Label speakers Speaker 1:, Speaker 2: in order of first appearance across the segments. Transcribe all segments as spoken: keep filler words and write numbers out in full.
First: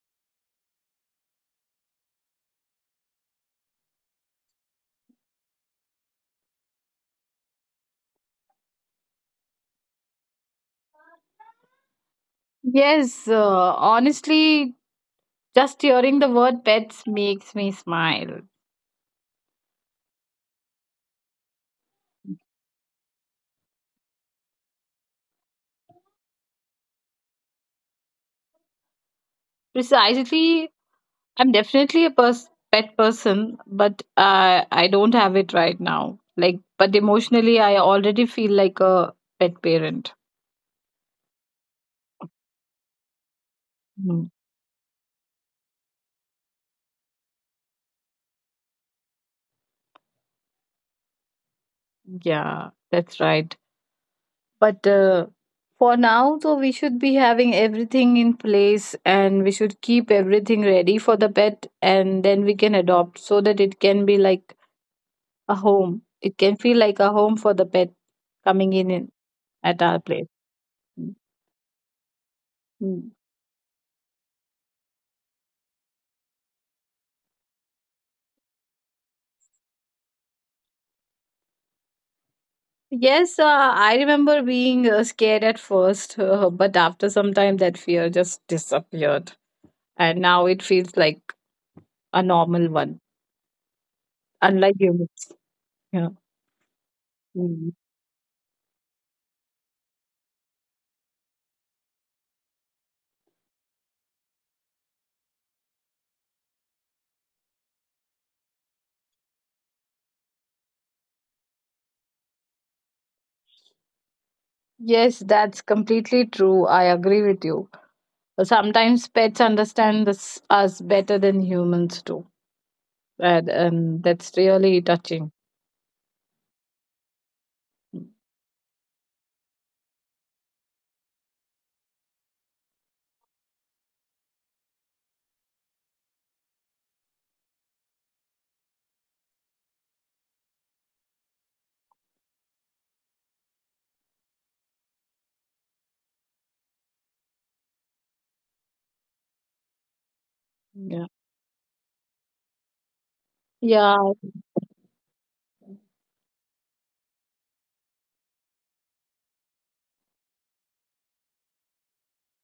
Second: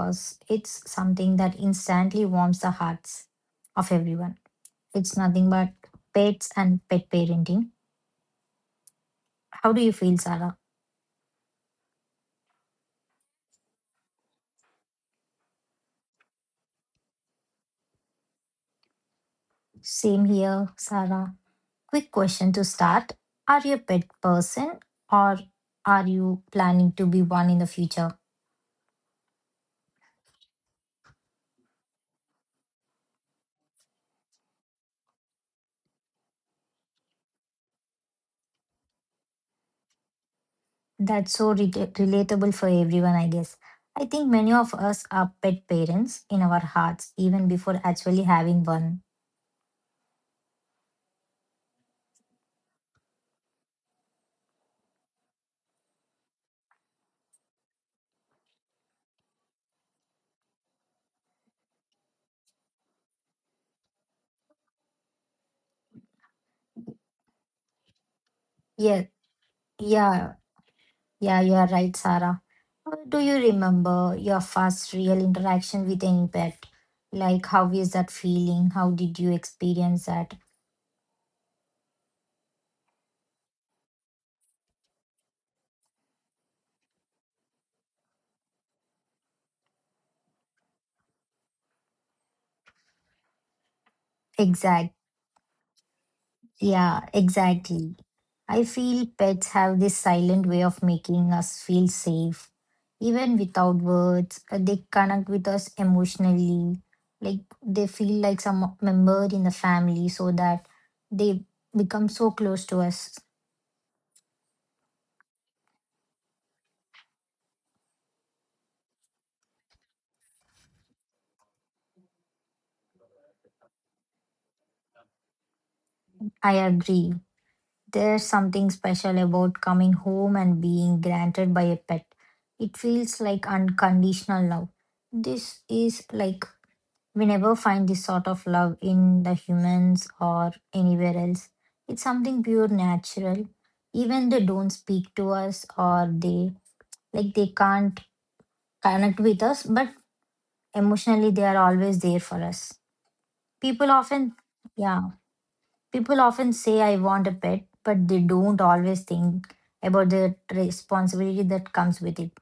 Speaker 1: because it's something that instantly warms the hearts of everyone. It's nothing but pets and pet parenting. How do you feel, Sarah?
Speaker 2: Yes, uh, Honestly, just hearing the word pets makes me smile.
Speaker 1: Same here, Sarah. Quick
Speaker 2: Mm.
Speaker 1: question to start. Are you a pet person, or are you planning to be one in the future?
Speaker 2: Precisely, I'm definitely a pers pet person, but I I don't have it right now. Like, but emotionally, I already feel like a pet parent.
Speaker 1: That's so re- relatable for everyone, I guess. I think
Speaker 2: Mm.
Speaker 1: many of us are pet parents in our hearts, even before actually having one.
Speaker 2: Yeah, that's right. But uh, For now, so we should be having everything in place and we should keep everything ready for the pet, and then we can adopt so that it can be like a home. It can feel like a home for the pet coming in
Speaker 1: Yeah,
Speaker 2: in- at our place.
Speaker 1: yeah,
Speaker 2: Mm,
Speaker 1: yeah, you are right, Sarah. How
Speaker 2: mm.
Speaker 1: do you remember your first real interaction with any pet? Like, how is that feeling? How did you experience that?
Speaker 2: Yes, uh, I remember being uh, scared at first, uh, but after some time, that fear just disappeared. And now it feels like a normal one, unlike
Speaker 1: Exactly.
Speaker 2: humans. Yeah.
Speaker 1: Yeah,
Speaker 2: Mm.
Speaker 1: exactly. I feel pets have this silent way of making us feel safe. Even without words, uh, they connect with us emotionally. Like they feel like some member in the family, so that they become so close to us.
Speaker 2: Yes, that's completely true. I agree with you. Sometimes pets understand this, us better than humans do. And, and that's really touching.
Speaker 1: I agree. There's something special about coming home and being granted by a pet. It feels like unconditional love. This is like, we never find this sort of love in the humans or anywhere else. It's something pure natural. Even they don't speak to us, or they, like they can't connect with us, but
Speaker 2: Yeah.
Speaker 1: emotionally they are always there for us. People
Speaker 2: Yeah,
Speaker 1: often, yeah, people often say I want a pet, but they don't always think about the responsibility that comes with it.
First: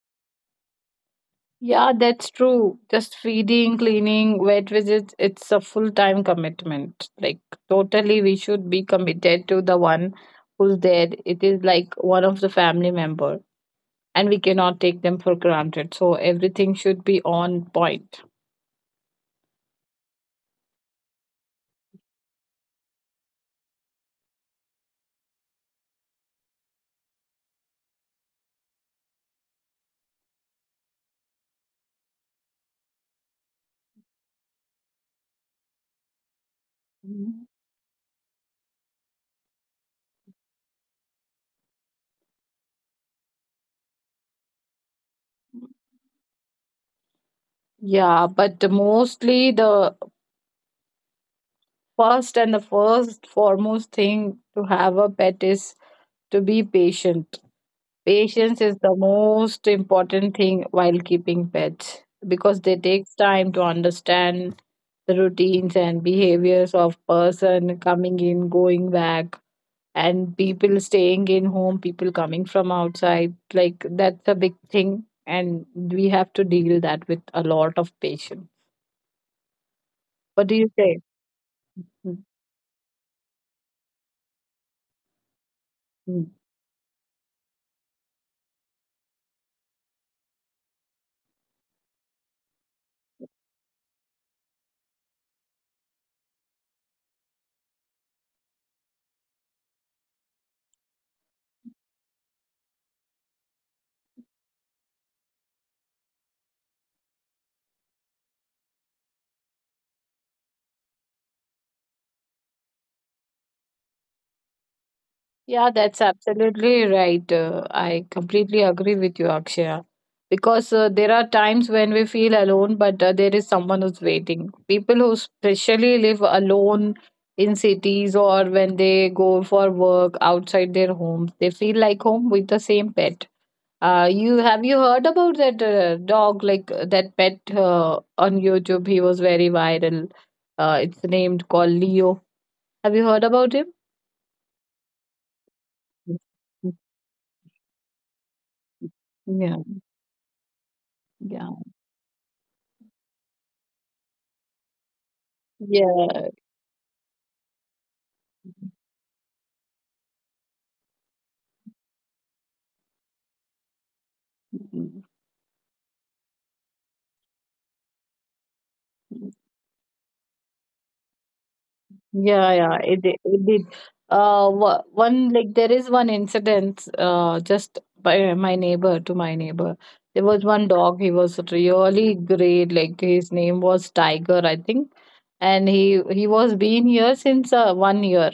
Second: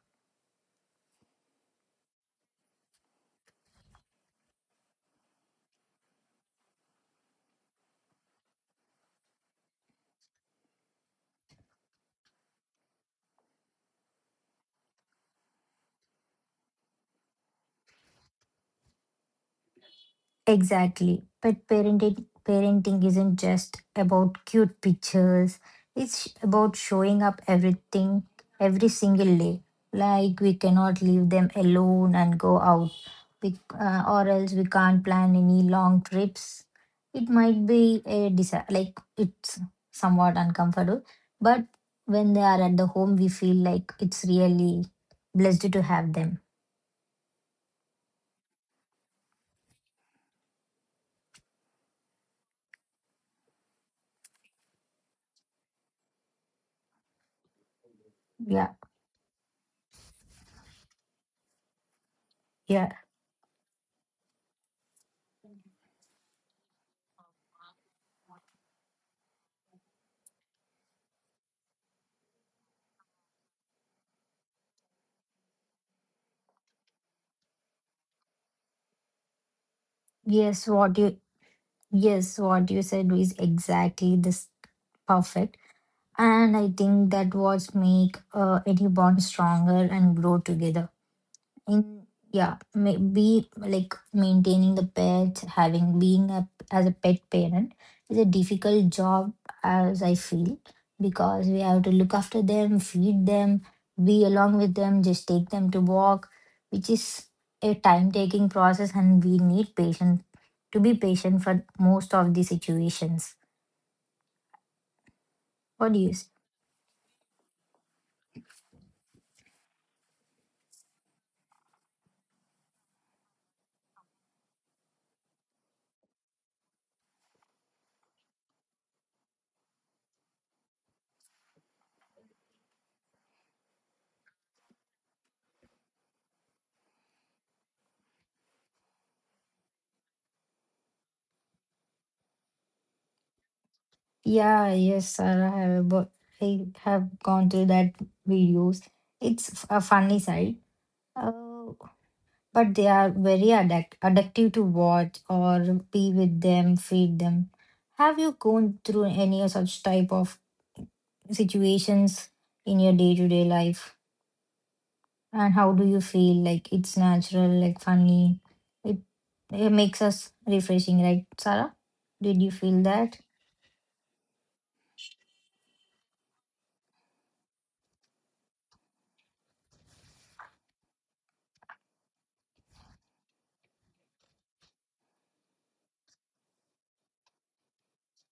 Speaker 2: yeah, that's true. Just feeding, cleaning, vet visits, it's a full-time commitment. Like totally we should be committed to the one who's there. It is like one of the family member, and we cannot take them for granted. So everything should be on point.
Speaker 1: Exactly. But parenting parenting isn't just about cute pictures. It's about showing up everything every single day. Like we cannot leave them alone and go out, we, uh, or else we can't plan any long trips. It
Speaker 2: Mhm.
Speaker 1: might be a disa- like it's somewhat uncomfortable, but when they are at the home, we feel like it's really blessed to have them.
Speaker 2: Yeah, but the mostly the first and the first foremost thing to have a pet is to be patient. Patience
Speaker 1: Yeah,
Speaker 2: is the most important thing while keeping pets because they
Speaker 1: yeah,
Speaker 2: take time to understand the routines and behaviors of person coming in, going back, and people staying in home, people coming from outside. Like that's a big thing, and we have to deal that with a lot of patience. What do
Speaker 1: yes.
Speaker 2: you
Speaker 1: What
Speaker 2: say?
Speaker 1: you— yes, so what you said is exactly this perfect.
Speaker 2: Hmm.
Speaker 1: And I think that what make uh, any bond stronger and grow together, and yeah, may be like maintaining the pets, having being a as a pet parent is a difficult job, as I feel, because we have to look after them, feed them, be along with them, just take them to walk, which is a time taking process, and we need patient, to be patient for most of the situations.
Speaker 2: Yeah,
Speaker 1: What do
Speaker 2: that's
Speaker 1: you s-
Speaker 2: absolutely right. Uh, I completely agree with you, Akshaya. Because uh, there are times when we feel alone, but uh, there is someone who's waiting. People who especially live alone in cities or when they go for work outside their homes, they feel like home with the same pet. Uh, you have you heard about that uh, dog like uh, that pet uh, on YouTube? He was very viral. Uh, it's named called Leo. Have you heard about him?
Speaker 1: Yeah, yes, Sarah, I have abo- I have gone through that videos.
Speaker 2: Yeah.
Speaker 1: It's a funny side.
Speaker 2: Yeah,
Speaker 1: Oh, but they are very addict addictive to watch, or be
Speaker 2: yeah,
Speaker 1: with them, feed them. Have you gone through any such type of situations in your day-to-day life?
Speaker 2: mm,
Speaker 1: And how do you feel? Like it's natural, like funny. It it makes us refreshing, right, Sarah? Did you
Speaker 2: yeah, yeah.
Speaker 1: feel
Speaker 2: It did.
Speaker 1: that?
Speaker 2: It did. Uh, wha- one like there is one incident. Uh, just by my neighbor to my neighbor, there was one dog. He was really great. Like his name was Tiger, I think, and he he was been here since uh, one year.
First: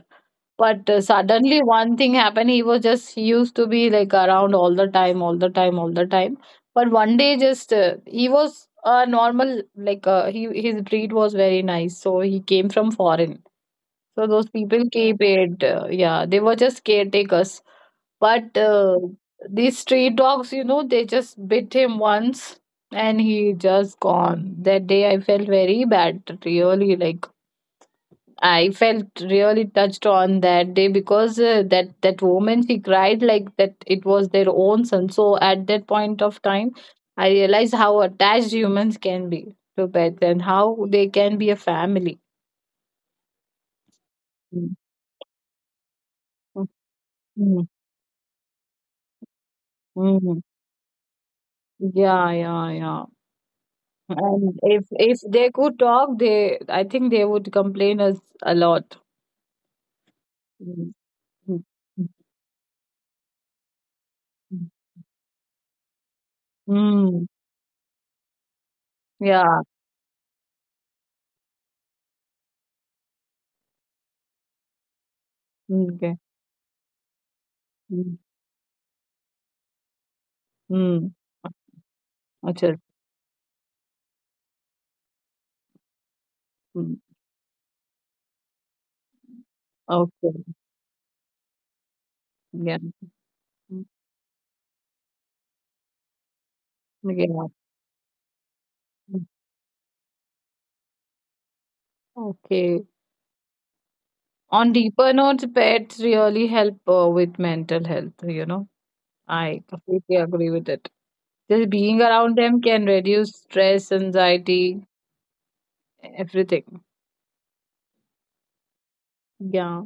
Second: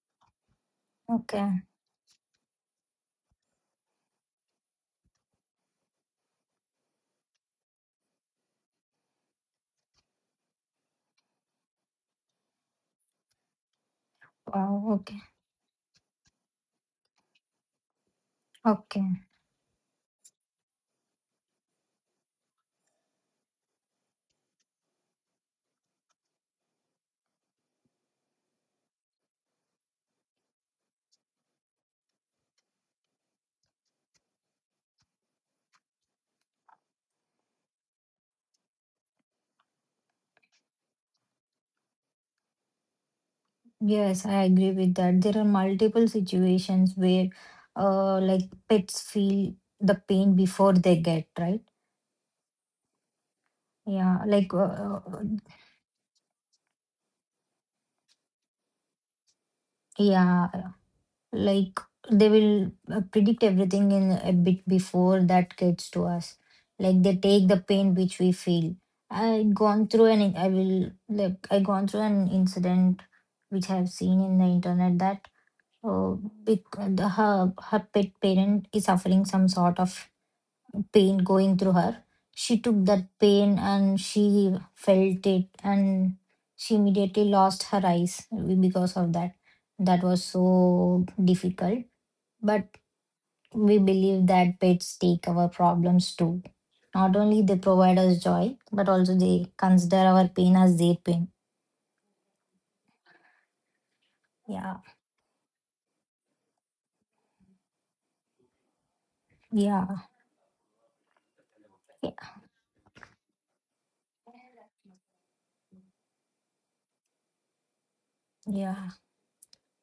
Speaker 2: But uh, suddenly
Speaker 1: Okay.
Speaker 2: one thing happened. He was just He used to be like around all the time, all the time, all the time. But one day, just uh, he was a normal like uh, he his breed was very nice. So he came from foreign. So those
Speaker 1: Wow.
Speaker 2: people keep
Speaker 1: Okay.
Speaker 2: it. Uh, yeah, they were just caretakers. But uh,
Speaker 1: Okay.
Speaker 2: These street dogs, you know, they just bit him once and he just gone. That day I felt very bad, really. Like I felt really touched on that day because uh, that that woman she cried like that it was their own son. So at that point of time, I realized how attached humans can be to pets and how they can be a family.
Speaker 1: Yes, I agree
Speaker 2: Mm.
Speaker 1: with that. There are multiple situations where,
Speaker 2: Mm,
Speaker 1: uh, like pets feel the pain
Speaker 2: mm.
Speaker 1: before they get, right?
Speaker 2: Yeah, yeah, yeah.
Speaker 1: Yeah, like,
Speaker 2: And if
Speaker 1: uh,
Speaker 2: if they could talk, they I think they would complain us a lot.
Speaker 1: yeah,
Speaker 2: Mm. Mm.
Speaker 1: like they will uh, predict everything in a bit
Speaker 2: Mm.
Speaker 1: before that gets to us. Like they
Speaker 2: Mm.
Speaker 1: take the pain which we feel. I
Speaker 2: Yeah.
Speaker 1: gone through an, I will like I gone through an incident which I have seen in the internet that, uh,
Speaker 2: Okay.
Speaker 1: bec- the, her her pet
Speaker 2: Mm.
Speaker 1: parent is suffering some sort of
Speaker 2: Mm.
Speaker 1: pain going through her, she
Speaker 2: Achal.
Speaker 1: took that pain and she felt it, and she
Speaker 2: Mm.
Speaker 1: immediately lost her eyes because of that. That was
Speaker 2: Okay.
Speaker 1: so difficult, but
Speaker 2: Yeah.
Speaker 1: we
Speaker 2: Mm,
Speaker 1: believe that pets take our problems too. Not only
Speaker 2: yeah.
Speaker 1: they provide us joy, but also
Speaker 2: Mm,
Speaker 1: they consider our pain as their pain.
Speaker 2: okay. On
Speaker 1: Yeah,
Speaker 2: deeper notes, pets really help uh, with mental health, you know. I
Speaker 1: yeah,
Speaker 2: completely agree with it. Just being
Speaker 1: yeah,
Speaker 2: around them can reduce stress, anxiety, everything.
Speaker 1: yeah.
Speaker 2: Yeah.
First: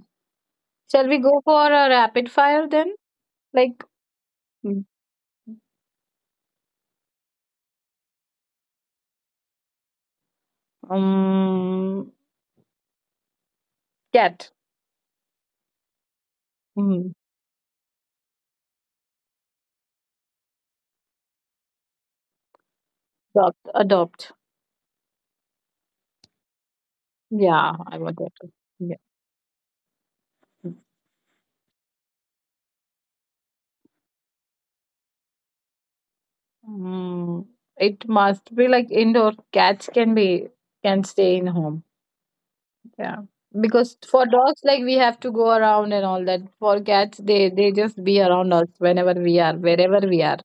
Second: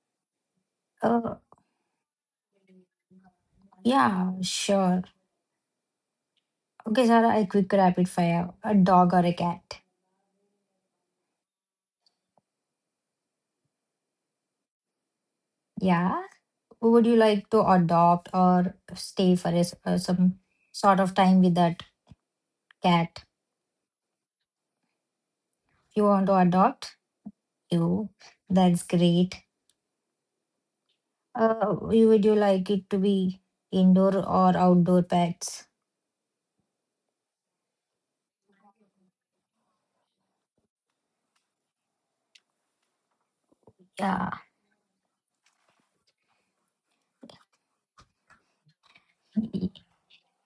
Speaker 2: Shall we
Speaker 1: Oh,
Speaker 2: go for a rapid fire then? Like,
Speaker 1: yeah,
Speaker 2: mm,
Speaker 1: sure. Okay, Sarah, a quick rapid fire. A dog or a cat?
Speaker 2: um, cat.
Speaker 1: Yeah. Who would
Speaker 2: Mm,
Speaker 1: you like to adopt, or stay for is- uh, some sort of time with that cat?
Speaker 2: adopt. Adopt.
Speaker 1: If you want to adopt,
Speaker 2: Yeah, I
Speaker 1: you—
Speaker 2: want that too.
Speaker 1: that's
Speaker 2: Yeah.
Speaker 1: great. Uh, you- would you like it to be indoor or outdoor pets?
Speaker 2: Mm, it must be like indoor. Cats can be can stay in home. Yeah. Because for
Speaker 1: Yeah,
Speaker 2: dogs, like we have to go around and all that. For cats, they they just be around us whenever we are,
Speaker 1: y-
Speaker 2: wherever we are.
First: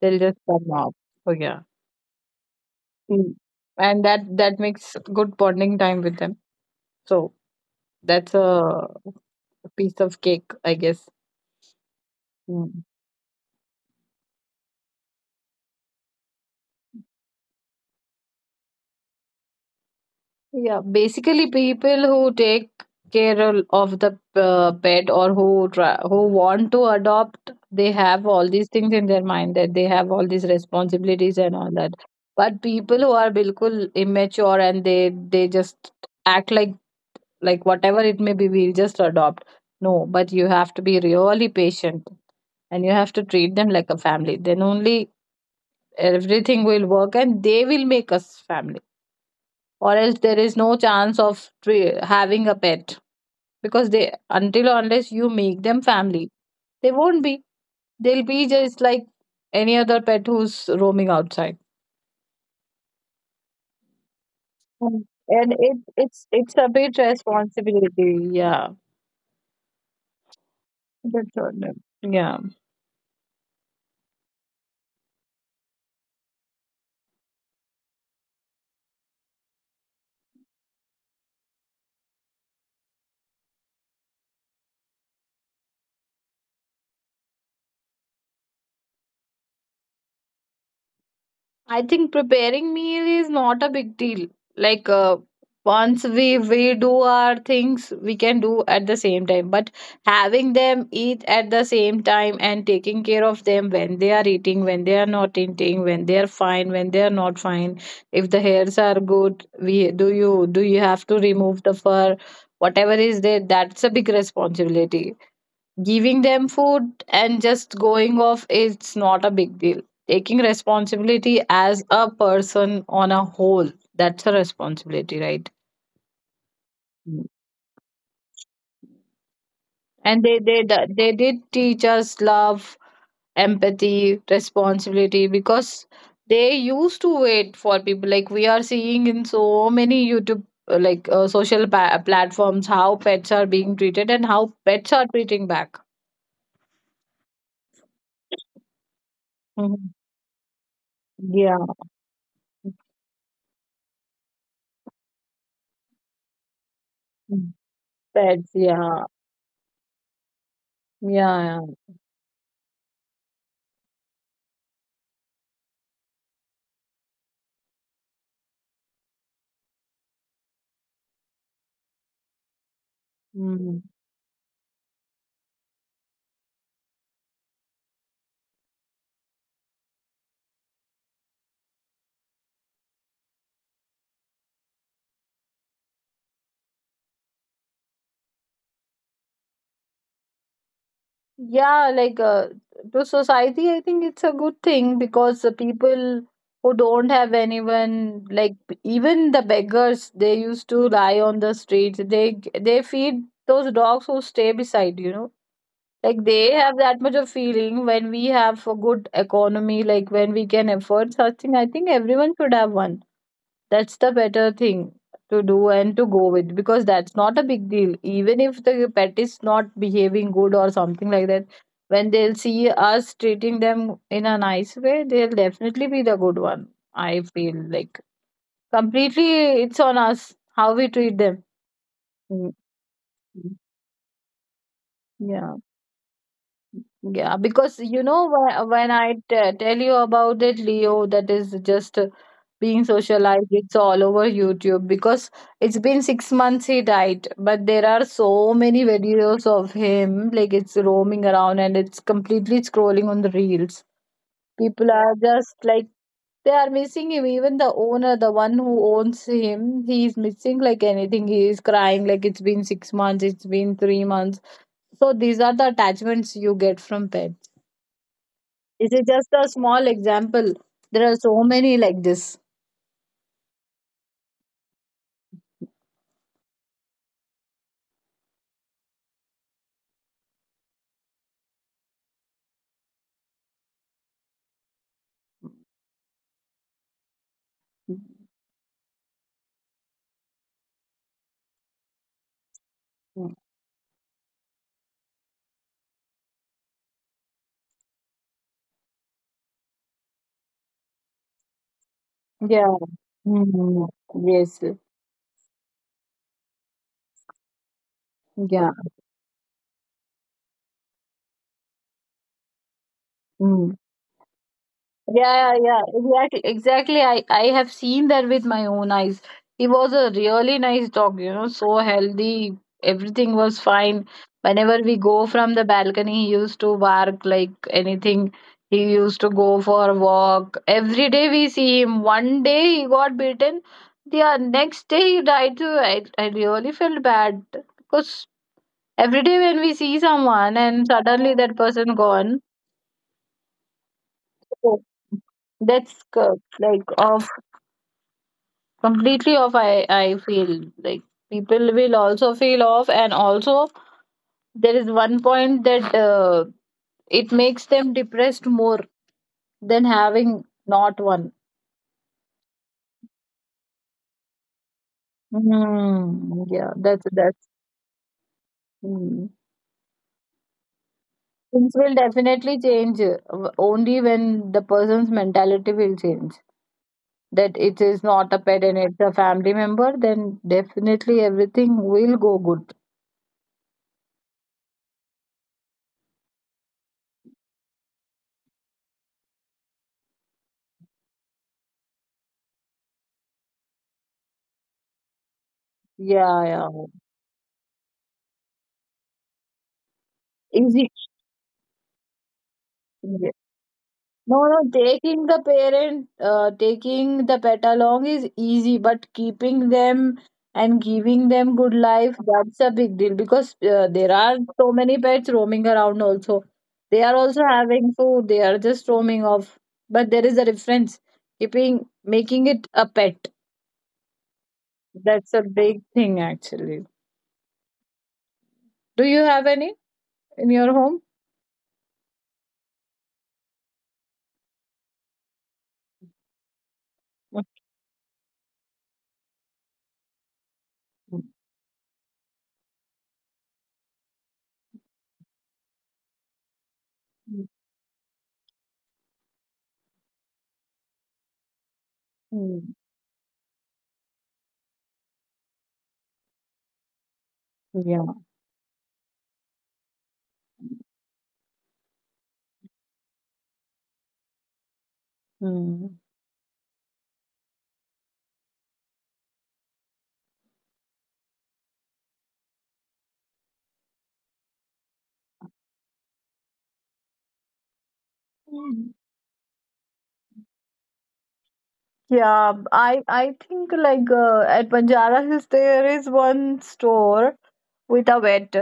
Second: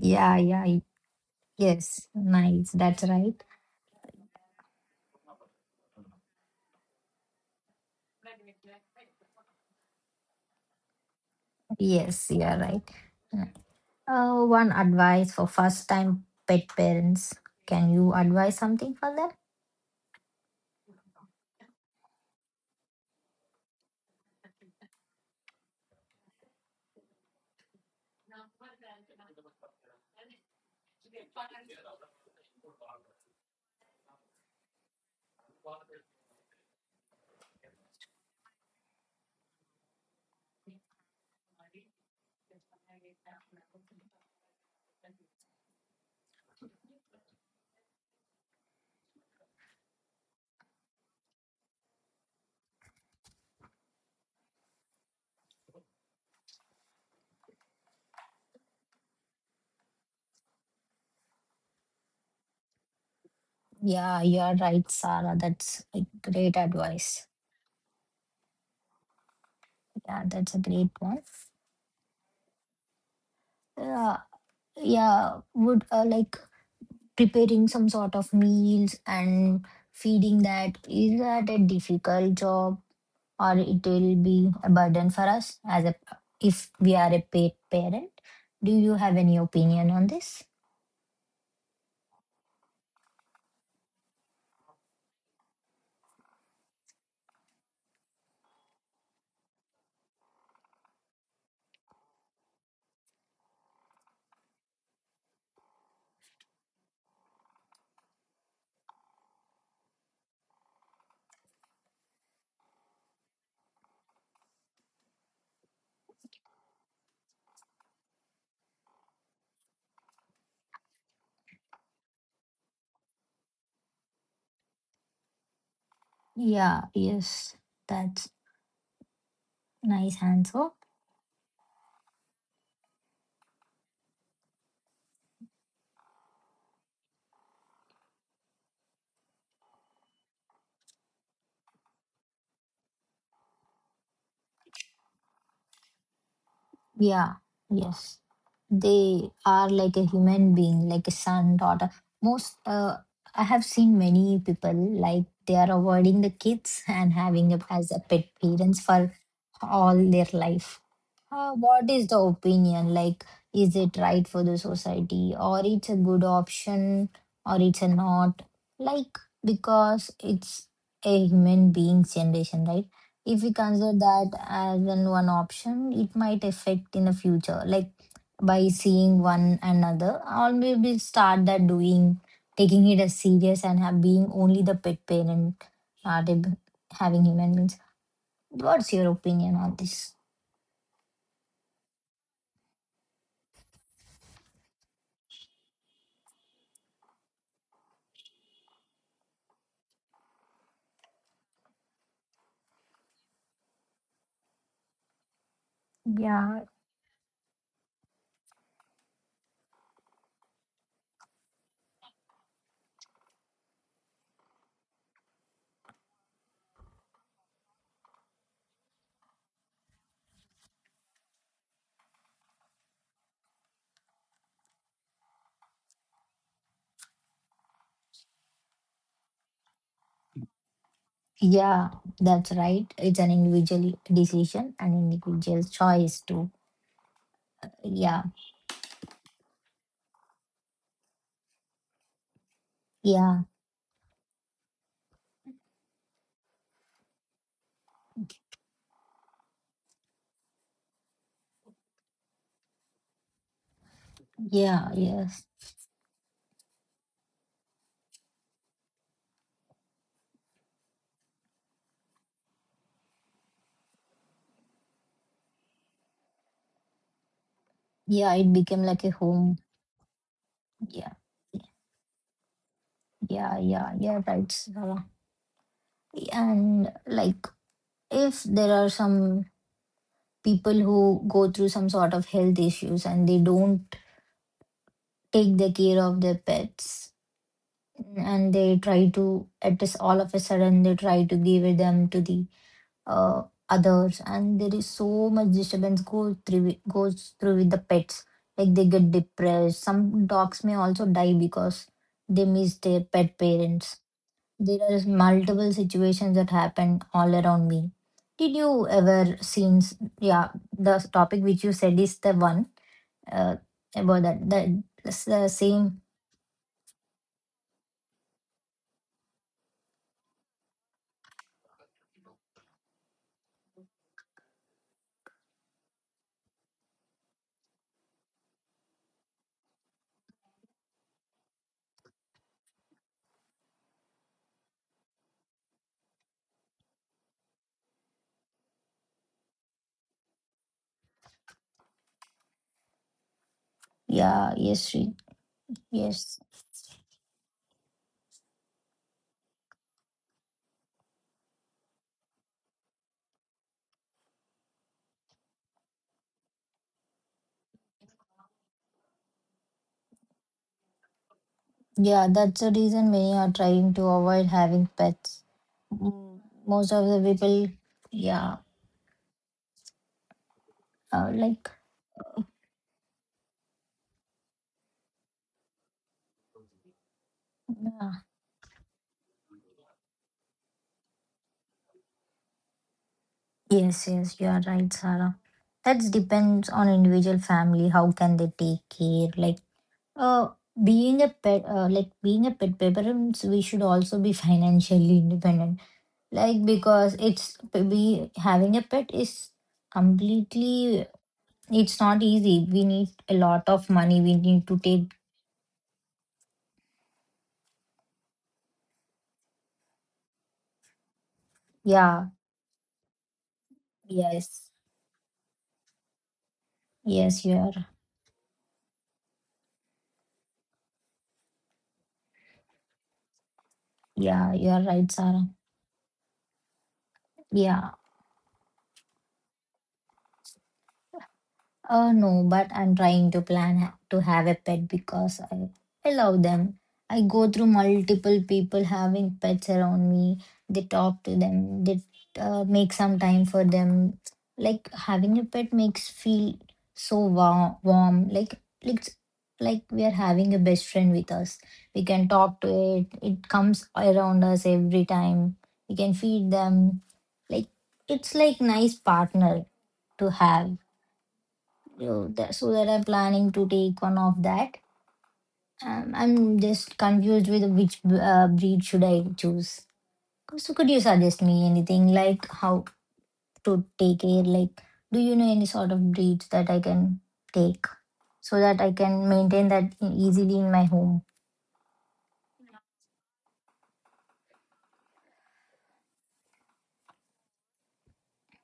Speaker 2: They'll
Speaker 1: yeah,
Speaker 2: just
Speaker 1: yeah.
Speaker 2: come
Speaker 1: y-
Speaker 2: out. So yeah.
Speaker 1: Yes, nice. That's
Speaker 2: Mm.
Speaker 1: right.
Speaker 2: And that that makes good bonding time with them. So that's a piece of cake, I guess.
Speaker 1: Yes, you're
Speaker 2: Hmm.
Speaker 1: right. Mm. Uh, one advice for first-time pet parents. Can you advise something for them?
Speaker 2: Yeah, basically people who take care of of the uh, pet or who try, who want to adopt, they have all these things in their mind that they have all these responsibilities and all that. But people who are bilkul immature and they they just act like like whatever it may be, we'll just adopt. No, but you have to be really patient and you have to treat them like a family. Then only everything will work and they will make us family, or else there is no chance of tre- having a pet, because they until or unless you make them family they won't be, they'll be just like any other pet who's roaming outside.
Speaker 1: Yeah, you are right,
Speaker 2: Mm.
Speaker 1: Sarah.
Speaker 2: And it
Speaker 1: That's a
Speaker 2: it's it's
Speaker 1: great
Speaker 2: a bit
Speaker 1: advice.
Speaker 2: responsibility, yeah,
Speaker 1: Yeah, that's a great one.
Speaker 2: that's all, yeah.
Speaker 1: Yeah, yeah. Would, uh, like preparing some sort of meals and feeding, that is that a difficult job, or it will be a burden for us as a, if we are a paid parent? Do you have any opinion on this?
Speaker 2: I think preparing meal is not a big deal. Like uh, once we we do our things, we can do at the same time. But having them eat at the same time and taking care of them when they are eating, when they are not eating, when they are fine, when they are not fine. If the hairs are good, we do you do you have to remove the fur? Whatever is there, that's a big responsibility. Giving them food and just going off is not a big deal. Taking responsibility as a person on a whole, that's a responsibility, right?
Speaker 1: Yeah,
Speaker 2: Mm.
Speaker 1: yes, that's nice
Speaker 2: And they they
Speaker 1: answer.
Speaker 2: d- they did teach us love, empathy, responsibility, because they used to wait for people. Like we are seeing in so many YouTube uh, like uh, social pa- platforms how pets are being treated and how pets are treating back.
Speaker 1: Yeah, yes, they are like
Speaker 2: Mhm.
Speaker 1: a human being, like a son,
Speaker 2: Yeah.
Speaker 1: daughter. Most, uh, I have seen many people, like they are avoiding the kids and having
Speaker 2: Mm.
Speaker 1: it as a pet
Speaker 2: Pets,
Speaker 1: parents for
Speaker 2: yeah.
Speaker 1: all their life. Uh,
Speaker 2: Yeah,
Speaker 1: what is the opinion? Like, is it right for the society, or it's a good option, or it's a not? Like, because it's a human being's generation, right? If we
Speaker 2: mm.
Speaker 1: consider that as an one option, it might affect in the future. Like, by seeing one another, or maybe start that doing, taking it as serious and have being only the pet parent, not a, having human beings. What's your opinion on this?
Speaker 2: Yeah, like uh, to society, I think it's a good thing because the people who don't have anyone, like even the beggars, they used to lie on the streets. They g- they feed those dogs who stay beside, you know. Like they
Speaker 1: Yeah.
Speaker 2: have that much of feeling. When we have a good economy, like when we can afford such thing, I think everyone should have one. That's the better thing to do and to go with, because that's not a big deal. Even if the pet is not behaving good or something like that, when they'll see us treating them in a nice way, they'll definitely be the good one. I feel like completely it's on us how we treat them.
Speaker 1: Yeah, that's
Speaker 2: Mm,
Speaker 1: right. It's an
Speaker 2: mm.
Speaker 1: individual decision and
Speaker 2: Yeah.
Speaker 1: individual choice too.
Speaker 2: Yeah, because you
Speaker 1: Yeah,
Speaker 2: know when when I t- tell you about it, Leo, that is just uh, being
Speaker 1: yeah,
Speaker 2: socialized. It's all over YouTube because it's been six months he died, but there are so many videos of him like it's roaming around and it's completely scrolling on the reels.
Speaker 1: yeah,
Speaker 2: People are
Speaker 1: yes.
Speaker 2: just like they are missing him. Even the owner, the one who owns him, he is missing like anything. He is crying like it's been six months, it's been three months. So these are the attachments you get from pet.
Speaker 1: Yeah, it became
Speaker 2: This is
Speaker 1: like a
Speaker 2: just a
Speaker 1: home.
Speaker 2: small example. There
Speaker 1: Yeah,
Speaker 2: are so many like this.
Speaker 1: yeah, yeah, yeah, right, Sarah. And like, if there are some people who go through some sort of health issues, and they don't take the care of their pets, and they try to at this all of a sudden they try to give them to the, uh, others, and there is so much disturbance go through it- goes through with the pets. Like they get depressed, some dogs may also die because they miss
Speaker 2: Yeah.
Speaker 1: their pet
Speaker 2: Mhm.
Speaker 1: parents.
Speaker 2: Yes.
Speaker 1: There are multiple situations that happen all around me. Did
Speaker 2: Yeah.
Speaker 1: you ever seen s- yeah, the topic which you said is the one, uh,
Speaker 2: Mm.
Speaker 1: about that the, that's the
Speaker 2: Yeah, yeah, yeah,
Speaker 1: same.
Speaker 2: exactly, exactly. I I have seen that with my own eyes. He was a really nice dog, you know, so healthy. Everything was fine. Whenever we go from the balcony, he used to bark like anything. He used to go for a walk. Every day we see him. One day he got bitten. The uh, next day he died too. I, I really felt bad because every day when we see someone and suddenly that person gone,
Speaker 1: Yeah, yes, Sri.
Speaker 2: that's uh,
Speaker 1: Yes,
Speaker 2: like awful. Completely off, i i feel like people will also feel off, and also there is one point that uh, it makes them depressed more than having not one.
Speaker 1: yeah, that's the reason many are trying to avoid having pets. Mm,
Speaker 2: Hmm. yeah
Speaker 1: most
Speaker 2: that's
Speaker 1: of the
Speaker 2: that's
Speaker 1: people, yeah,
Speaker 2: hmm.
Speaker 1: uh, like,
Speaker 2: Things will definitely change uh, w- only when the person's mentality will change, that it is
Speaker 1: yeah.
Speaker 2: not a pet and it's a family member. Then definitely everything will go good.
Speaker 1: Yes, yes, you are right, Sarah. That depends on individual family. How can they take care? Like, uh, being a pet, uh, like being a pet parents, we should also be financially independent.
Speaker 2: Yeah
Speaker 1: Like,
Speaker 2: yeah
Speaker 1: because it's we having a pet is
Speaker 2: easy.
Speaker 1: completely. It's not easy. We need
Speaker 2: Yeah.
Speaker 1: a lot of money. We
Speaker 2: No,
Speaker 1: need
Speaker 2: no,
Speaker 1: to take.
Speaker 2: taking the parent, uh, taking the pet along is easy, but keeping them and giving them good life,
Speaker 1: Yeah.
Speaker 2: that's a big deal because uh, there are
Speaker 1: Yes.
Speaker 2: so many pets roaming around also. They are
Speaker 1: Yes,
Speaker 2: also
Speaker 1: you are.
Speaker 2: having food, they are just roaming off. But there is a difference. Keeping, making it a pet,
Speaker 1: Yeah, you are right,
Speaker 2: that's a
Speaker 1: Sarah.
Speaker 2: big thing actually.
Speaker 1: Yeah.
Speaker 2: Do you have any in your home?
Speaker 1: Uh, no, but I'm trying to plan ha- to have a pet because I, I love them. I go through multiple people having pets around me. They talk to them. They, uh, make some time for them. Like having a pet makes feel so warm, warm. Like it's like we are having a best friend with us. We
Speaker 2: Mm,
Speaker 1: can talk
Speaker 2: mm,
Speaker 1: to it. It comes around us every time. We can feed them. Like
Speaker 2: yeah.
Speaker 1: it's like nice partner to have. So that, so that I'm planning to take one of that.
Speaker 2: Mm.
Speaker 1: Um, I'm just confused with which uh, breed should I choose, so could you suggest me anything, like how to take care, like do you know any sort of breeds that I can take so that I can maintain that easily in my home?
Speaker 2: Yeah, I I think like uh, at Banjara Hills there is one store with a vet.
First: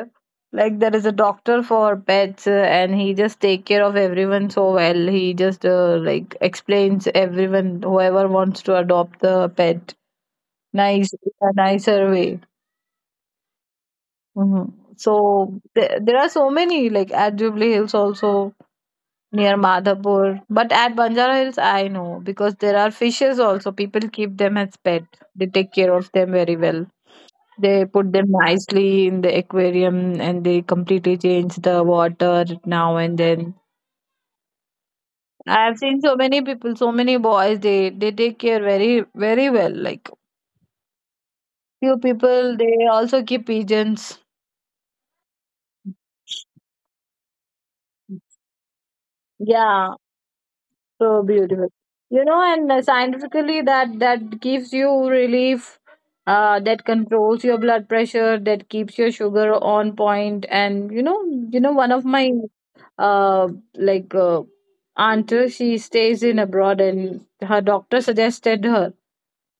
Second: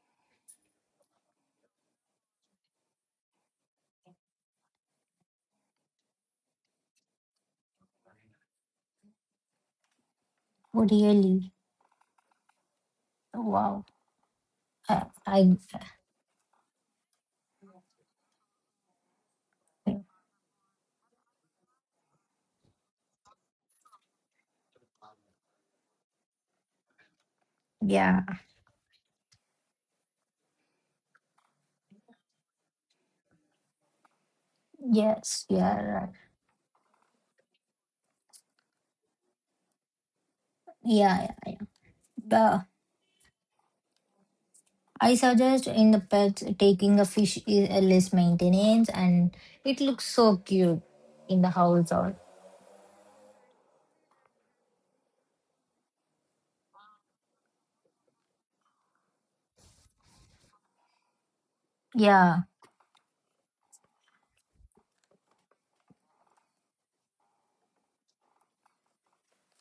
Speaker 2: Like there is a doctor for pets, uh, and he just take care of everyone so well. He just uh, like explains everyone whoever wants to adopt the pet
Speaker 1: Oh
Speaker 2: nice,
Speaker 1: really?
Speaker 2: a nicer way.
Speaker 1: Wow.
Speaker 2: Hmm.
Speaker 1: i,
Speaker 2: So
Speaker 1: I
Speaker 2: there, there are so many like at Jubilee Hills also near Madhapur. But at Banjara Hills, I know because there are fishes also. People keep them as pet. They take care of them very well. They put
Speaker 1: yeah,
Speaker 2: them nicely in the aquarium and they completely change the water now and then.
Speaker 1: yes,
Speaker 2: I have
Speaker 1: yeah,
Speaker 2: seen
Speaker 1: right.
Speaker 2: so many people, so many boys. They they take care very very well. Like
Speaker 1: Yeah, yeah,
Speaker 2: few people,
Speaker 1: yeah.
Speaker 2: they also keep pigeons.
Speaker 1: I suggest in the pets, taking a fish is a less maintenance and it
Speaker 2: Yeah,
Speaker 1: looks so cute
Speaker 2: so
Speaker 1: in the
Speaker 2: beautiful.
Speaker 1: house. Or
Speaker 2: You know, and uh, scientifically, that that gives you relief, uh, that controls your blood pressure, that keeps your sugar on point, point. And you know, you know, One of my
Speaker 1: yeah.
Speaker 2: uh like uh, aunt, she stays in abroad, and her doctor suggested her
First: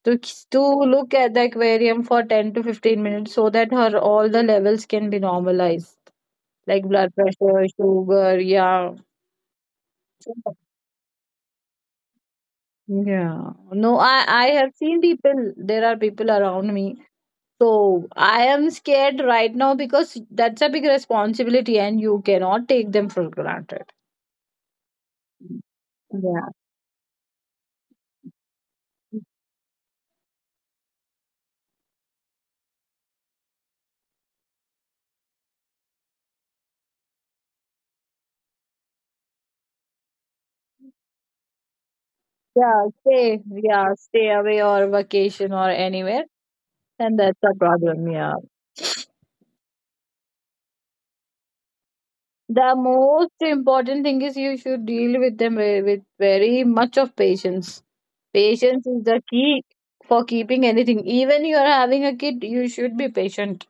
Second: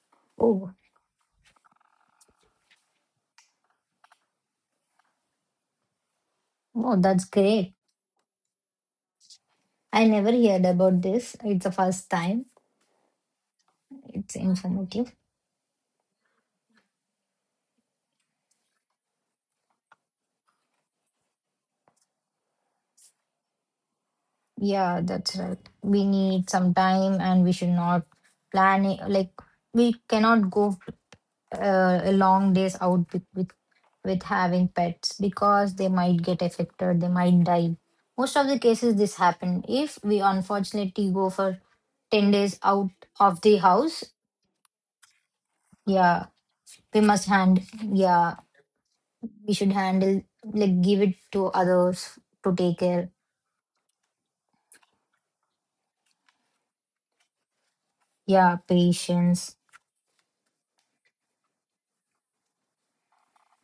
Speaker 2: to to
Speaker 1: Oh,
Speaker 2: look at the aquarium for ten to fifteen minutes so that her all the levels can be normalized, like
Speaker 1: oh,
Speaker 2: blood
Speaker 1: that's
Speaker 2: pressure,
Speaker 1: great.
Speaker 2: sugar, yeah.
Speaker 1: I never heard about this. It's the first time.
Speaker 2: Yeah, no, I
Speaker 1: It's
Speaker 2: I have seen
Speaker 1: informative.
Speaker 2: people. There are people around me, so I am scared right now because that's a big responsibility, and you cannot take them for granted.
Speaker 1: Yeah, that's right. We
Speaker 2: Yeah,
Speaker 1: need some time, and we should not plan it like we cannot go, uh, a long days out with, with with having pets, because they might get affected, they might die. Most of the cases this happen if we unfortunately go for ten days
Speaker 2: yeah,
Speaker 1: out
Speaker 2: stay,
Speaker 1: of the
Speaker 2: yeah,
Speaker 1: house.
Speaker 2: stay away or vacation or anywhere,
Speaker 1: Yeah, we
Speaker 2: and
Speaker 1: must
Speaker 2: that's a
Speaker 1: hand,
Speaker 2: problem. Yeah,
Speaker 1: yeah, we should handle, like give it to others to
Speaker 2: the
Speaker 1: take care.
Speaker 2: most important thing is you should deal with them ve- with very much of patience.
Speaker 1: Yeah,
Speaker 2: Patience is the
Speaker 1: patience.
Speaker 2: key for keeping anything. Even you are having a kid, you should be patient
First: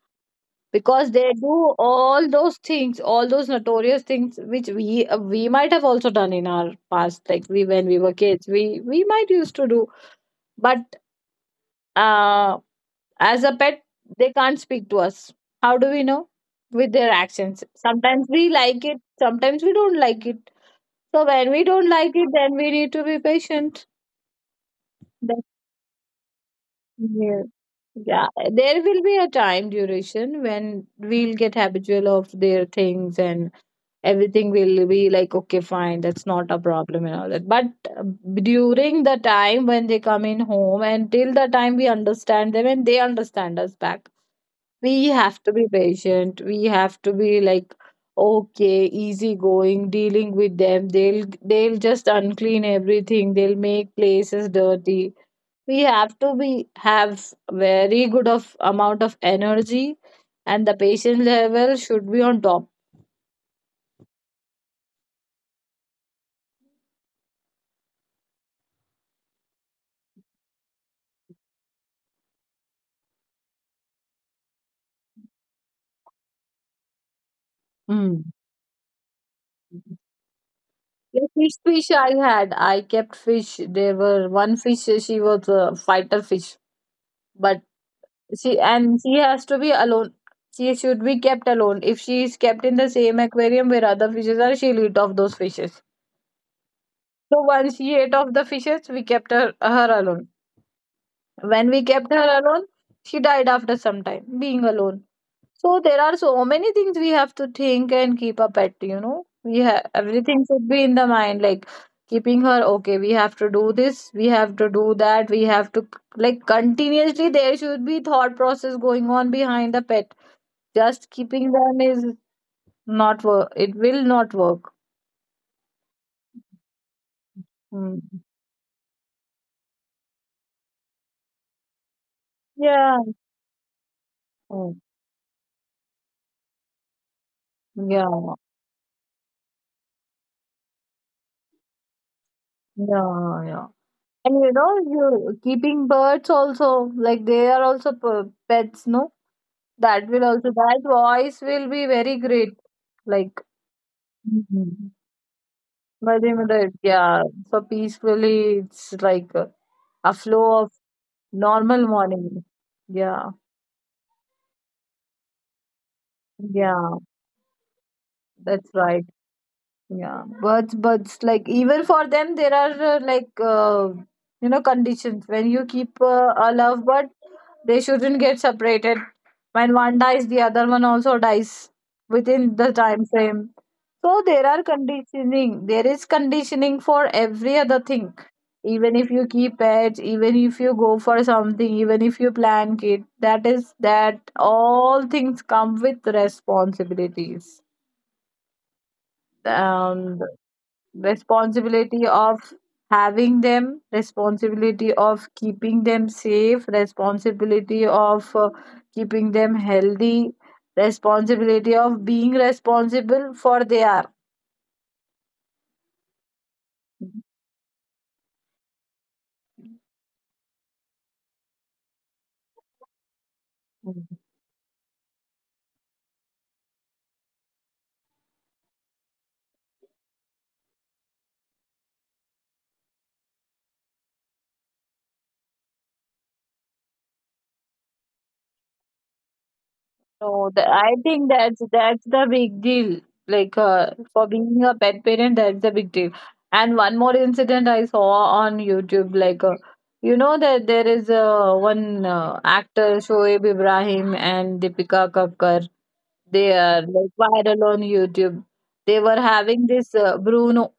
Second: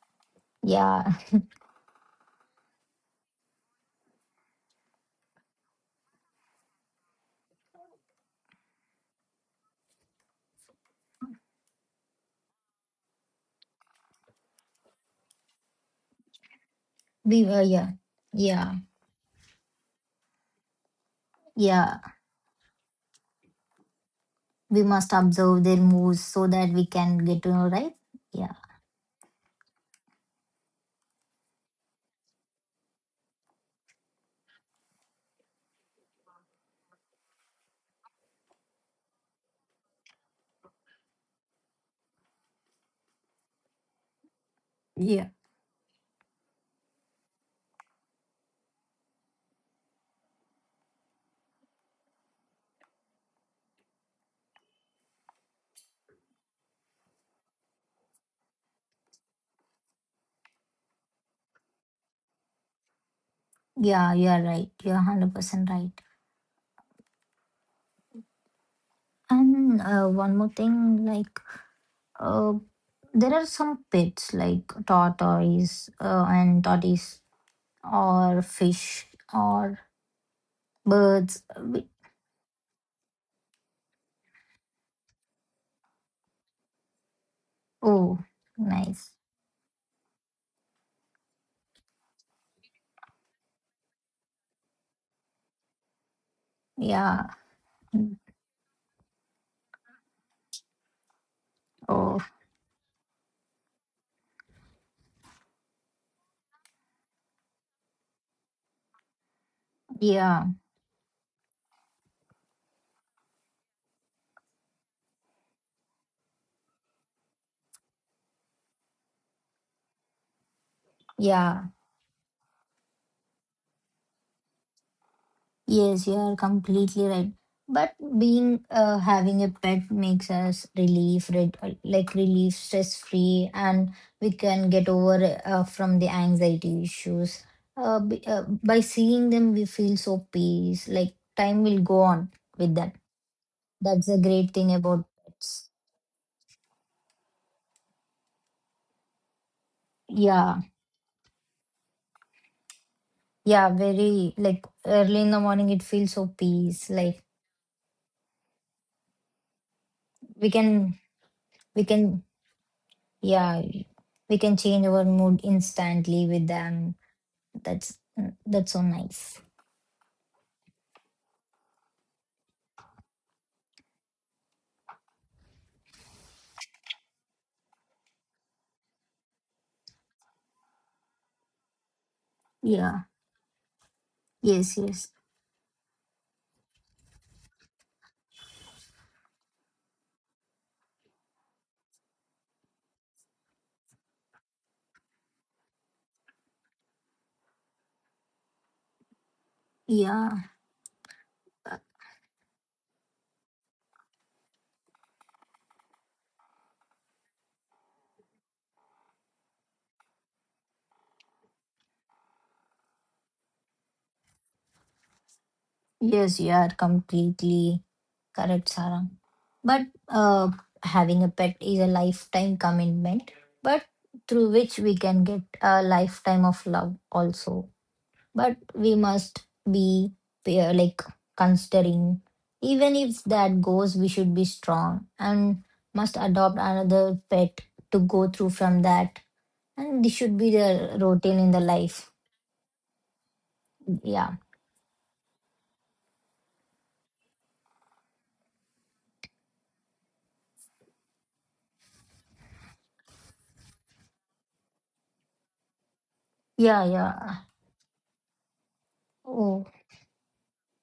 Speaker 2: because
Speaker 1: Yeah,
Speaker 2: they do all those things, all those notorious things which we uh, we might have also done in our past, like we when we were kids we we might used to do but uh as a pet they can't speak to us. How do we know? With their
Speaker 1: we were,
Speaker 2: actions,
Speaker 1: yeah,
Speaker 2: sometimes we
Speaker 1: yeah,
Speaker 2: like it, sometimes we don't like it. So when we don't
Speaker 1: yeah,
Speaker 2: like it, then we need to be patient.
Speaker 1: we must
Speaker 2: That's,
Speaker 1: observe their moves so that we can get
Speaker 2: yeah,
Speaker 1: to know, right?
Speaker 2: yeah,
Speaker 1: Yeah,
Speaker 2: there will be a time duration when we'll get habitual of their things, and everything will be like okay fine, that's not a problem and all that. But uh, during the time when they come in home and till the time we understand them and they understand us back, we
Speaker 1: yeah.
Speaker 2: have to be patient, we have to be like okay, easy going dealing with them. They'll they'll just unclean everything, they'll make places dirty. We have to be have very good of amount of energy, and the patient level should be on top.
Speaker 1: Yeah, you're right. You're one hundred percent right. And uh, one more thing, like, uh, there are some pets like tortoise uh, and tortoise,
Speaker 2: Mm.
Speaker 1: or fish, or
Speaker 2: The
Speaker 1: birds.
Speaker 2: fish
Speaker 1: We-
Speaker 2: fish I had, I kept fish. There were one fish. uh, She was a fighter fish, but
Speaker 1: Oh,
Speaker 2: she, and
Speaker 1: nice.
Speaker 2: she has to be alone. She should be kept alone. If she is kept in the same aquarium where other fishes are, she'll eat off those fishes.
Speaker 1: Yeah.
Speaker 2: So once she ate off the fishes, we kept her her alone. When we kept
Speaker 1: Oh,
Speaker 2: her alone, she died after some time, being alone. So there are so many things we have to think and keep up at, you know. We have
Speaker 1: yeah.
Speaker 2: everything should be in the mind, like keeping her okay, we have to do this, we have to do that, we have to like continuously there should be thought process going on behind the pet. Just keeping
Speaker 1: Yeah.
Speaker 2: them is not work. It will not work.
Speaker 1: Yes, you are completely right. But
Speaker 2: Mm.
Speaker 1: being, uh, having a pet makes us relief, red, like relief, stress
Speaker 2: Yeah.
Speaker 1: free, and we can
Speaker 2: Mm.
Speaker 1: get over, uh, from the anxiety issues. Uh, b-
Speaker 2: Yeah.
Speaker 1: uh, by seeing them, we feel so peace. Like time will go on with them.
Speaker 2: Yeah. Yeah.
Speaker 1: That's a
Speaker 2: And
Speaker 1: great
Speaker 2: you
Speaker 1: thing
Speaker 2: know,
Speaker 1: about
Speaker 2: you
Speaker 1: pets.
Speaker 2: keeping birds also, like they are also p- pets, no? That will also,
Speaker 1: Yeah,
Speaker 2: that voice will be very great. Like,
Speaker 1: yeah, very like
Speaker 2: mhm,
Speaker 1: early in the morning, it feels so
Speaker 2: very moderate.
Speaker 1: peace. Like
Speaker 2: Yeah. So peacefully, it's like a, a
Speaker 1: we
Speaker 2: flow of
Speaker 1: can, we
Speaker 2: normal
Speaker 1: can,
Speaker 2: morning. Yeah.
Speaker 1: yeah, we can change our mood instantly with them.
Speaker 2: Yeah.
Speaker 1: That's that's
Speaker 2: That's
Speaker 1: so
Speaker 2: right.
Speaker 1: nice.
Speaker 2: Yeah, birds, birds, like even for them, there are uh, like uh, you know, conditions when you keep uh, a love bird, they shouldn't get separated. When one dies, the other one also dies within the
Speaker 1: Yeah.
Speaker 2: time frame. So there are
Speaker 1: Yes. Yes.
Speaker 2: conditioning. There is conditioning for every other thing. Even if you keep pets, even if you go for something, even if you plan kid, that is that all things come with responsibilities. Um,
Speaker 1: Yeah. Uh,
Speaker 2: responsibility of having them, responsibility of keeping them safe, responsibility of uh, keeping them healthy, responsibility of being responsible for they are.
Speaker 1: yes. You are completely correct, Sarah. But uh, having a pet is a lifetime commitment, but through which we can get a lifetime of love also. But we must be, uh, like considering, even if that goes, we should be strong and must adopt another pet to go through from that. And this should be
Speaker 2: No, the, I
Speaker 1: the
Speaker 2: think
Speaker 1: routine in the
Speaker 2: that's that's
Speaker 1: life.
Speaker 2: the big deal. Like uh, for
Speaker 1: Yeah.
Speaker 2: being a pet parent, that's the big deal. And one more incident I saw on YouTube, like uh, you know that there is uh, one uh, actor Shoaib Ibrahim and Deepika Kakkar. They
Speaker 1: Yeah.
Speaker 2: are like
Speaker 1: Yeah.
Speaker 2: viral on YouTube. They were
Speaker 1: Oh,
Speaker 2: having this uh, Bruno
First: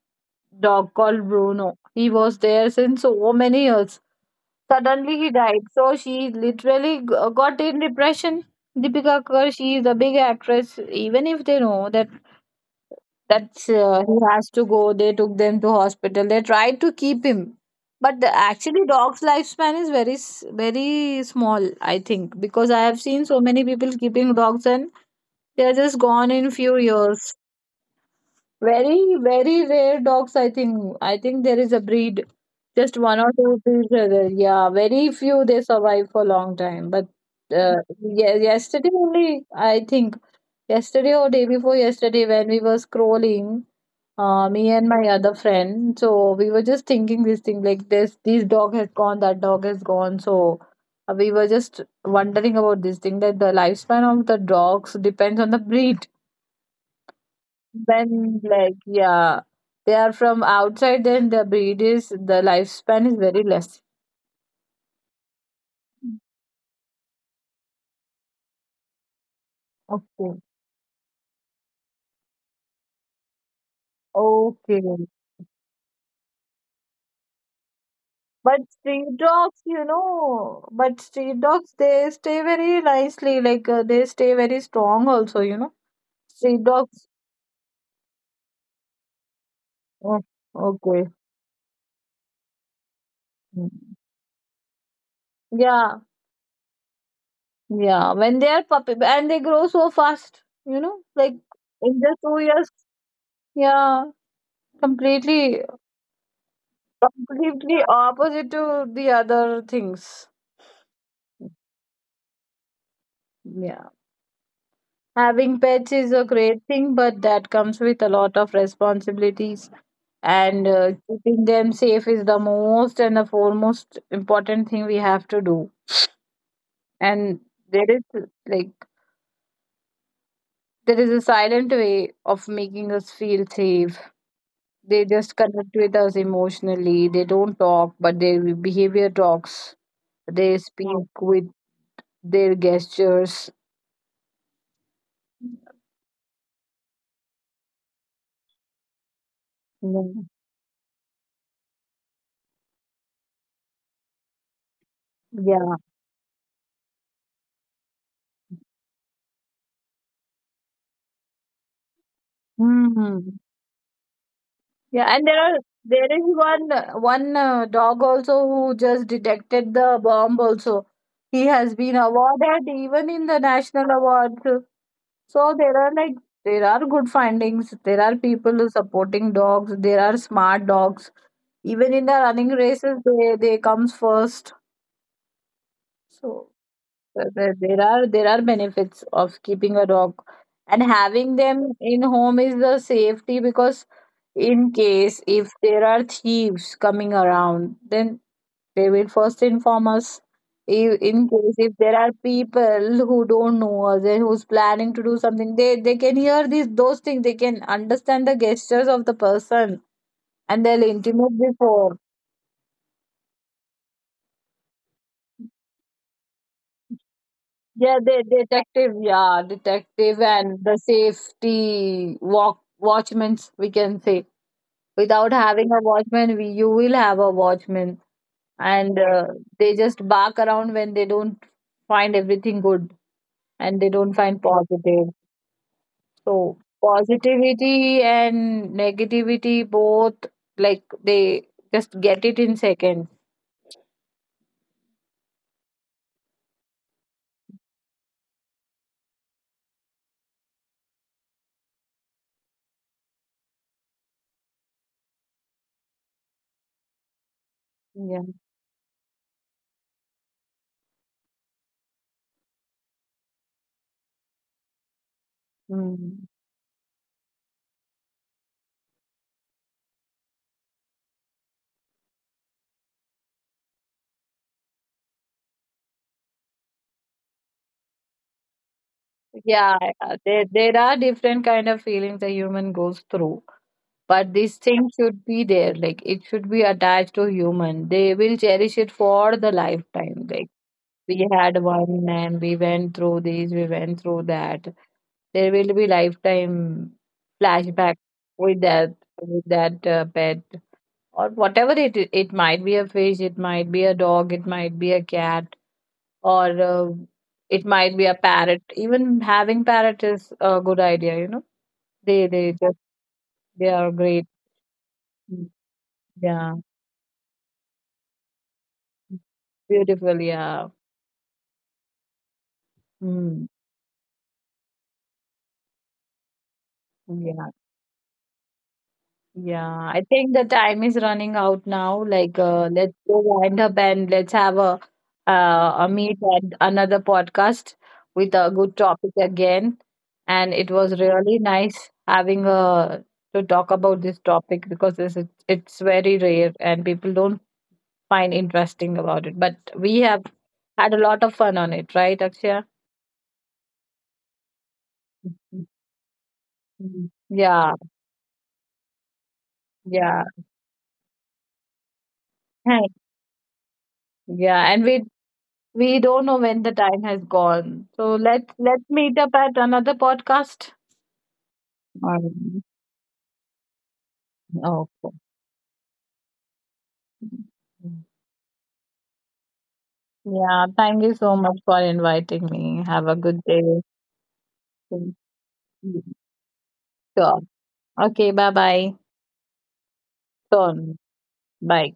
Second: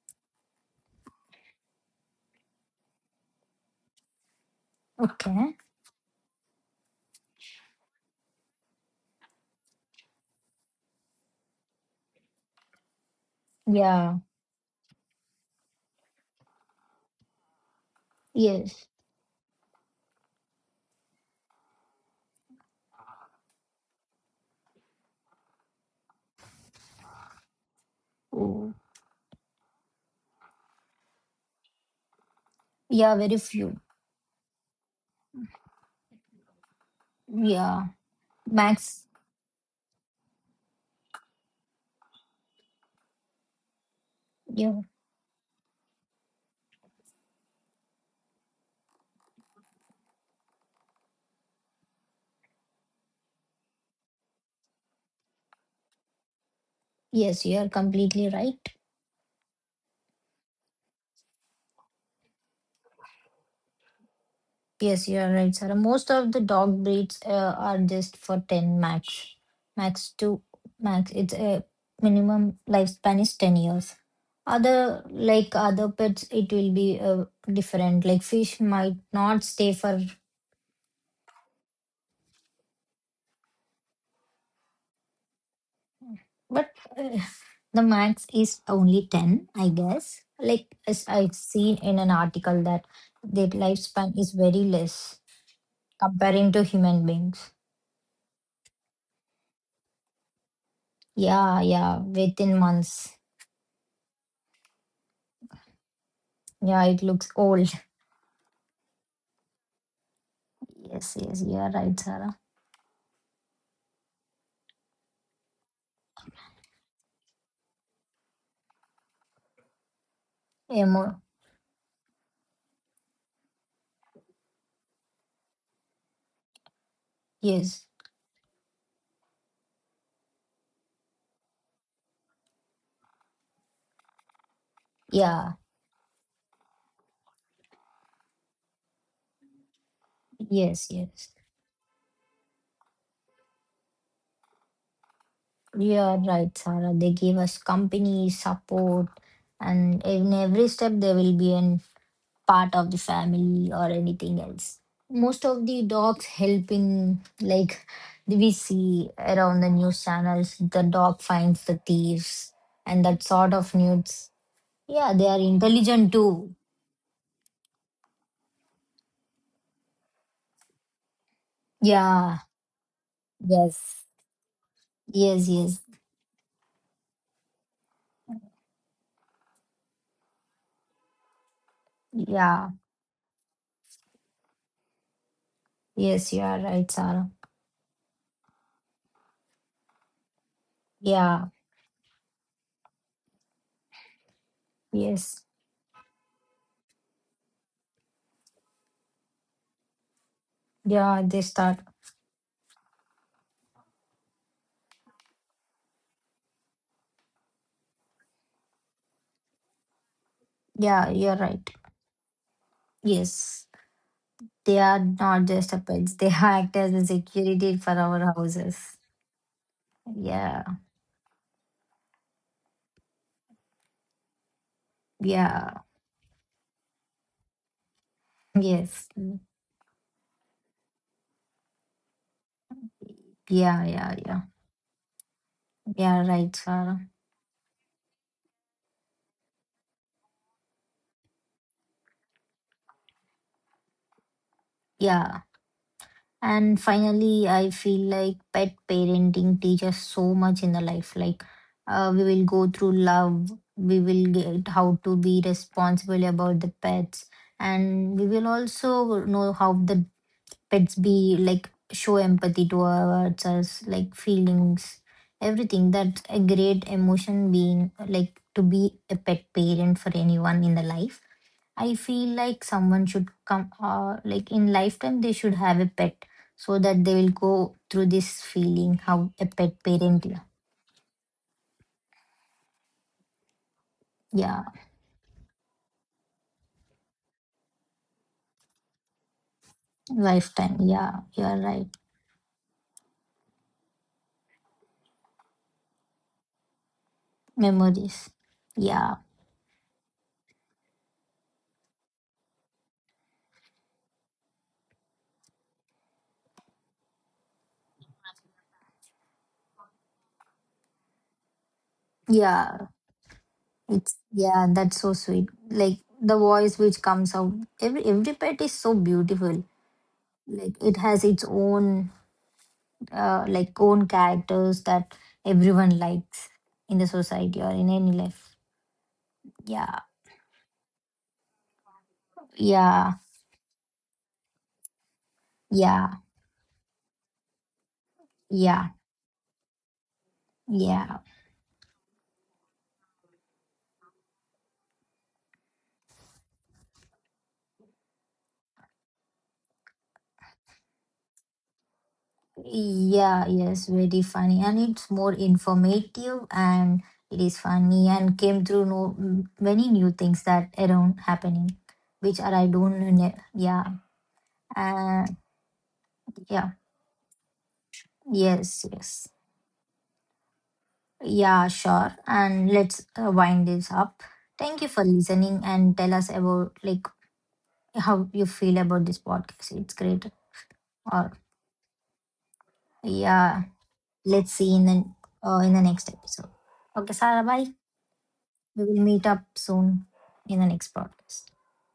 Speaker 2: dog called Bruno. He was there since so many years. Suddenly he
Speaker 1: okay.
Speaker 2: died. So she literally g- uh, got in depression. Deepika Kakkar, she is a big actress. Even if they know that that's uh, he
Speaker 1: Yeah.
Speaker 2: has to go, they took them to hospital. They tried to keep him, but the, actually
Speaker 1: Yes.
Speaker 2: dog's lifespan is very s- very small. I think because I have seen so many people keeping dogs and they are just gone in few years.
Speaker 1: Oh,
Speaker 2: Very, very rare dogs, I think. I think there is a breed, just
Speaker 1: yeah.
Speaker 2: one or
Speaker 1: Very
Speaker 2: two
Speaker 1: few.
Speaker 2: breeds are there. Yeah, very few they survive for a long time. But uh,
Speaker 1: Yeah.
Speaker 2: yeah, yesterday
Speaker 1: Max.
Speaker 2: only, I think, yesterday or day before yesterday, when we were scrolling, uh, me
Speaker 1: Yeah.
Speaker 2: and my other friend, so we were just thinking this thing like this, this dog has gone, that dog has gone. So uh, we were just wondering about this thing that the lifespan of the dogs depends on the breed
Speaker 1: Yes, you are completely
Speaker 2: when
Speaker 1: right.
Speaker 2: like yeah they are from outside, then the breed is the lifespan is very less.
Speaker 1: Yes, you are right, Sarah. Most of the dog breeds uh, are just for ten max. Max to
Speaker 2: Okay.
Speaker 1: max. It's a minimum lifespan is ten years.
Speaker 2: Okay.
Speaker 1: Other, like other pets, it will be, uh, different. Like fish
Speaker 2: But
Speaker 1: might
Speaker 2: street
Speaker 1: not
Speaker 2: dogs,
Speaker 1: stay
Speaker 2: you
Speaker 1: for—
Speaker 2: know, but street dogs, they stay very nicely, like uh, they stay very strong also, you know. Street
Speaker 1: but
Speaker 2: dogs.
Speaker 1: uh, the max is only ten, I
Speaker 2: Oh,
Speaker 1: guess. Like,
Speaker 2: okay.
Speaker 1: as I've seen in an article that their
Speaker 2: Mm.
Speaker 1: lifespan is very less
Speaker 2: Yeah,
Speaker 1: comparing to human beings.
Speaker 2: yeah, when they are puppy and they grow so fast, you know, like
Speaker 1: Yeah, yeah,
Speaker 2: in just two
Speaker 1: within
Speaker 2: years
Speaker 1: months.
Speaker 2: yeah, completely.
Speaker 1: Yeah, it looks old.
Speaker 2: Completely opposite to the other things.
Speaker 1: Yes, yes, you are right, Sarah.
Speaker 2: Yeah. Having pets is a great thing, but that comes with a lot of responsibilities, and uh,
Speaker 1: Emo,
Speaker 2: keeping them safe is the most and the foremost important thing we have to do. And there
Speaker 1: yes,
Speaker 2: is like there is a silent way of making us feel safe. They just
Speaker 1: yeah,
Speaker 2: connect with us emotionally. They don't talk, but their behavior talks. They
Speaker 1: yes,
Speaker 2: speak
Speaker 1: yes.
Speaker 2: with their gestures.
Speaker 1: You are right, Sarah. They give us company support, and in every step there will be an part of the family or anything else. Most of
Speaker 2: Yeah.
Speaker 1: the dogs helping, like we see around the news channels, the dog finds the thieves and that
Speaker 2: Mm.
Speaker 1: sort of nudes. Yeah,
Speaker 2: Yeah, and
Speaker 1: they
Speaker 2: there
Speaker 1: are
Speaker 2: are, there
Speaker 1: intelligent
Speaker 2: is
Speaker 1: too.
Speaker 2: one one uh, dog also who just detected the bomb also. He has been
Speaker 1: Yeah,
Speaker 2: awarded even in the national
Speaker 1: yes,
Speaker 2: awards.
Speaker 1: yes,
Speaker 2: So there
Speaker 1: yes,
Speaker 2: are like there are good findings. There are people who supporting dogs. There are smart dogs. Even in the running
Speaker 1: yeah,
Speaker 2: races, they they comes first.
Speaker 1: yes, you
Speaker 2: So
Speaker 1: are right,
Speaker 2: uh,
Speaker 1: Sarah.
Speaker 2: there, there are there are benefits of keeping a dog, and having
Speaker 1: Yeah,
Speaker 2: them in home is the safety because in case
Speaker 1: yes,
Speaker 2: if there are thieves coming around, then they will first inform us. If in
Speaker 1: yeah, they
Speaker 2: case if
Speaker 1: start.
Speaker 2: there are people who don't know us and who's planning to do something, they they can hear these those things, they can understand the gestures of the person, and they'll
Speaker 1: Yeah, you're
Speaker 2: intimate
Speaker 1: right.
Speaker 2: before.
Speaker 1: Yes, they are not just a pets, they act as a security for
Speaker 2: Yeah,
Speaker 1: our
Speaker 2: they detective,
Speaker 1: houses.
Speaker 2: yeah, detective and
Speaker 1: Yeah.
Speaker 2: the safety walk, watchmans we can say. Without having
Speaker 1: Yeah,
Speaker 2: a watchman, we you will have a watchman, and
Speaker 1: yes.
Speaker 2: uh,
Speaker 1: Mm.
Speaker 2: they just bark around when they don't find everything good and
Speaker 1: Yeah,
Speaker 2: they don't
Speaker 1: yeah, yeah.
Speaker 2: find positive.
Speaker 1: Yeah, right,
Speaker 2: So
Speaker 1: Sarah.
Speaker 2: positivity and negativity both, like they just get it in seconds.
Speaker 1: Yeah. And finally, I feel like pet parenting teaches so much in the life. Like, uh, we will go through love, we will get how to be responsible about the pets, and
Speaker 2: Yeah.
Speaker 1: we will also know how the pets be like show empathy towards us, like feelings, everything. That's
Speaker 2: Mm.
Speaker 1: a great emotion being like to be a pet parent for anyone in the life. I feel like someone should come, uh, like in lifetime, they should have a pet so that they will go through this feeling how a
Speaker 2: Yeah,
Speaker 1: pet
Speaker 2: yeah,
Speaker 1: parent,
Speaker 2: there, there are different kind of feelings a human goes through, but this
Speaker 1: yeah,
Speaker 2: thing should be there, like it should be attached to human, they will cherish it for the lifetime like
Speaker 1: lifetime, yeah,
Speaker 2: we
Speaker 1: you're
Speaker 2: had
Speaker 1: right,
Speaker 2: one and we went through this, we went through that. There will be lifetime flashback
Speaker 1: memories,
Speaker 2: with that,
Speaker 1: yeah,
Speaker 2: with that uh, pet or whatever it i- it might be. A fish, it might be a dog, it might be a cat, or uh, it might be a parrot. Even having parrot is a good idea. You know, they they just,
Speaker 1: yeah,
Speaker 2: they are
Speaker 1: it's,
Speaker 2: great.
Speaker 1: yeah, that's so
Speaker 2: Mm,
Speaker 1: sweet. Like the
Speaker 2: yeah,
Speaker 1: voice which comes out, every every pet is so beautiful.
Speaker 2: beautiful. Yeah,
Speaker 1: Like it has its own,
Speaker 2: mm,
Speaker 1: uh, like own characters that everyone likes in the
Speaker 2: yeah.
Speaker 1: society or in any life.
Speaker 2: Yeah,
Speaker 1: Yeah,
Speaker 2: I think the time is running out now. Like, uh, let's
Speaker 1: yeah,
Speaker 2: go wind up and let's have a uh, a
Speaker 1: yeah.
Speaker 2: meet and another podcast with a good
Speaker 1: Yeah,
Speaker 2: topic again. And it was
Speaker 1: yeah,
Speaker 2: really nice having a to talk about this topic because this is, it's very rare and people don't find interesting about it. But we have had a lot of fun on it, right, Akshaya?
Speaker 1: yeah, yes, very funny. And it's more informative, and
Speaker 2: Mhm.
Speaker 1: it is
Speaker 2: Yeah,
Speaker 1: funny, and came through no m- many new
Speaker 2: yeah,
Speaker 1: things that around happening, which are I don't know. Yeah,
Speaker 2: yeah. And we
Speaker 1: uh,
Speaker 2: we don't know when
Speaker 1: yeah,
Speaker 2: the time has gone. So let's let's
Speaker 1: yes,
Speaker 2: meet
Speaker 1: yes.
Speaker 2: up at another podcast.
Speaker 1: Yeah, sure.
Speaker 2: Um,
Speaker 1: And let's, uh, wind this up. Thank you for
Speaker 2: okay.
Speaker 1: listening, and tell us about like how you feel about this podcast. It's great.
Speaker 2: Yeah, thank you
Speaker 1: Or
Speaker 2: so much for inviting me. Have a good
Speaker 1: yeah,
Speaker 2: day.
Speaker 1: let's see in the,
Speaker 2: Thank
Speaker 1: uh, in the
Speaker 2: you.
Speaker 1: next episode. Okay,
Speaker 2: Sure.
Speaker 1: Sarah, bye.
Speaker 2: Okay, bye
Speaker 1: We
Speaker 2: bye.
Speaker 1: will meet up soon in the next
Speaker 2: Done.
Speaker 1: podcast.
Speaker 2: Bye.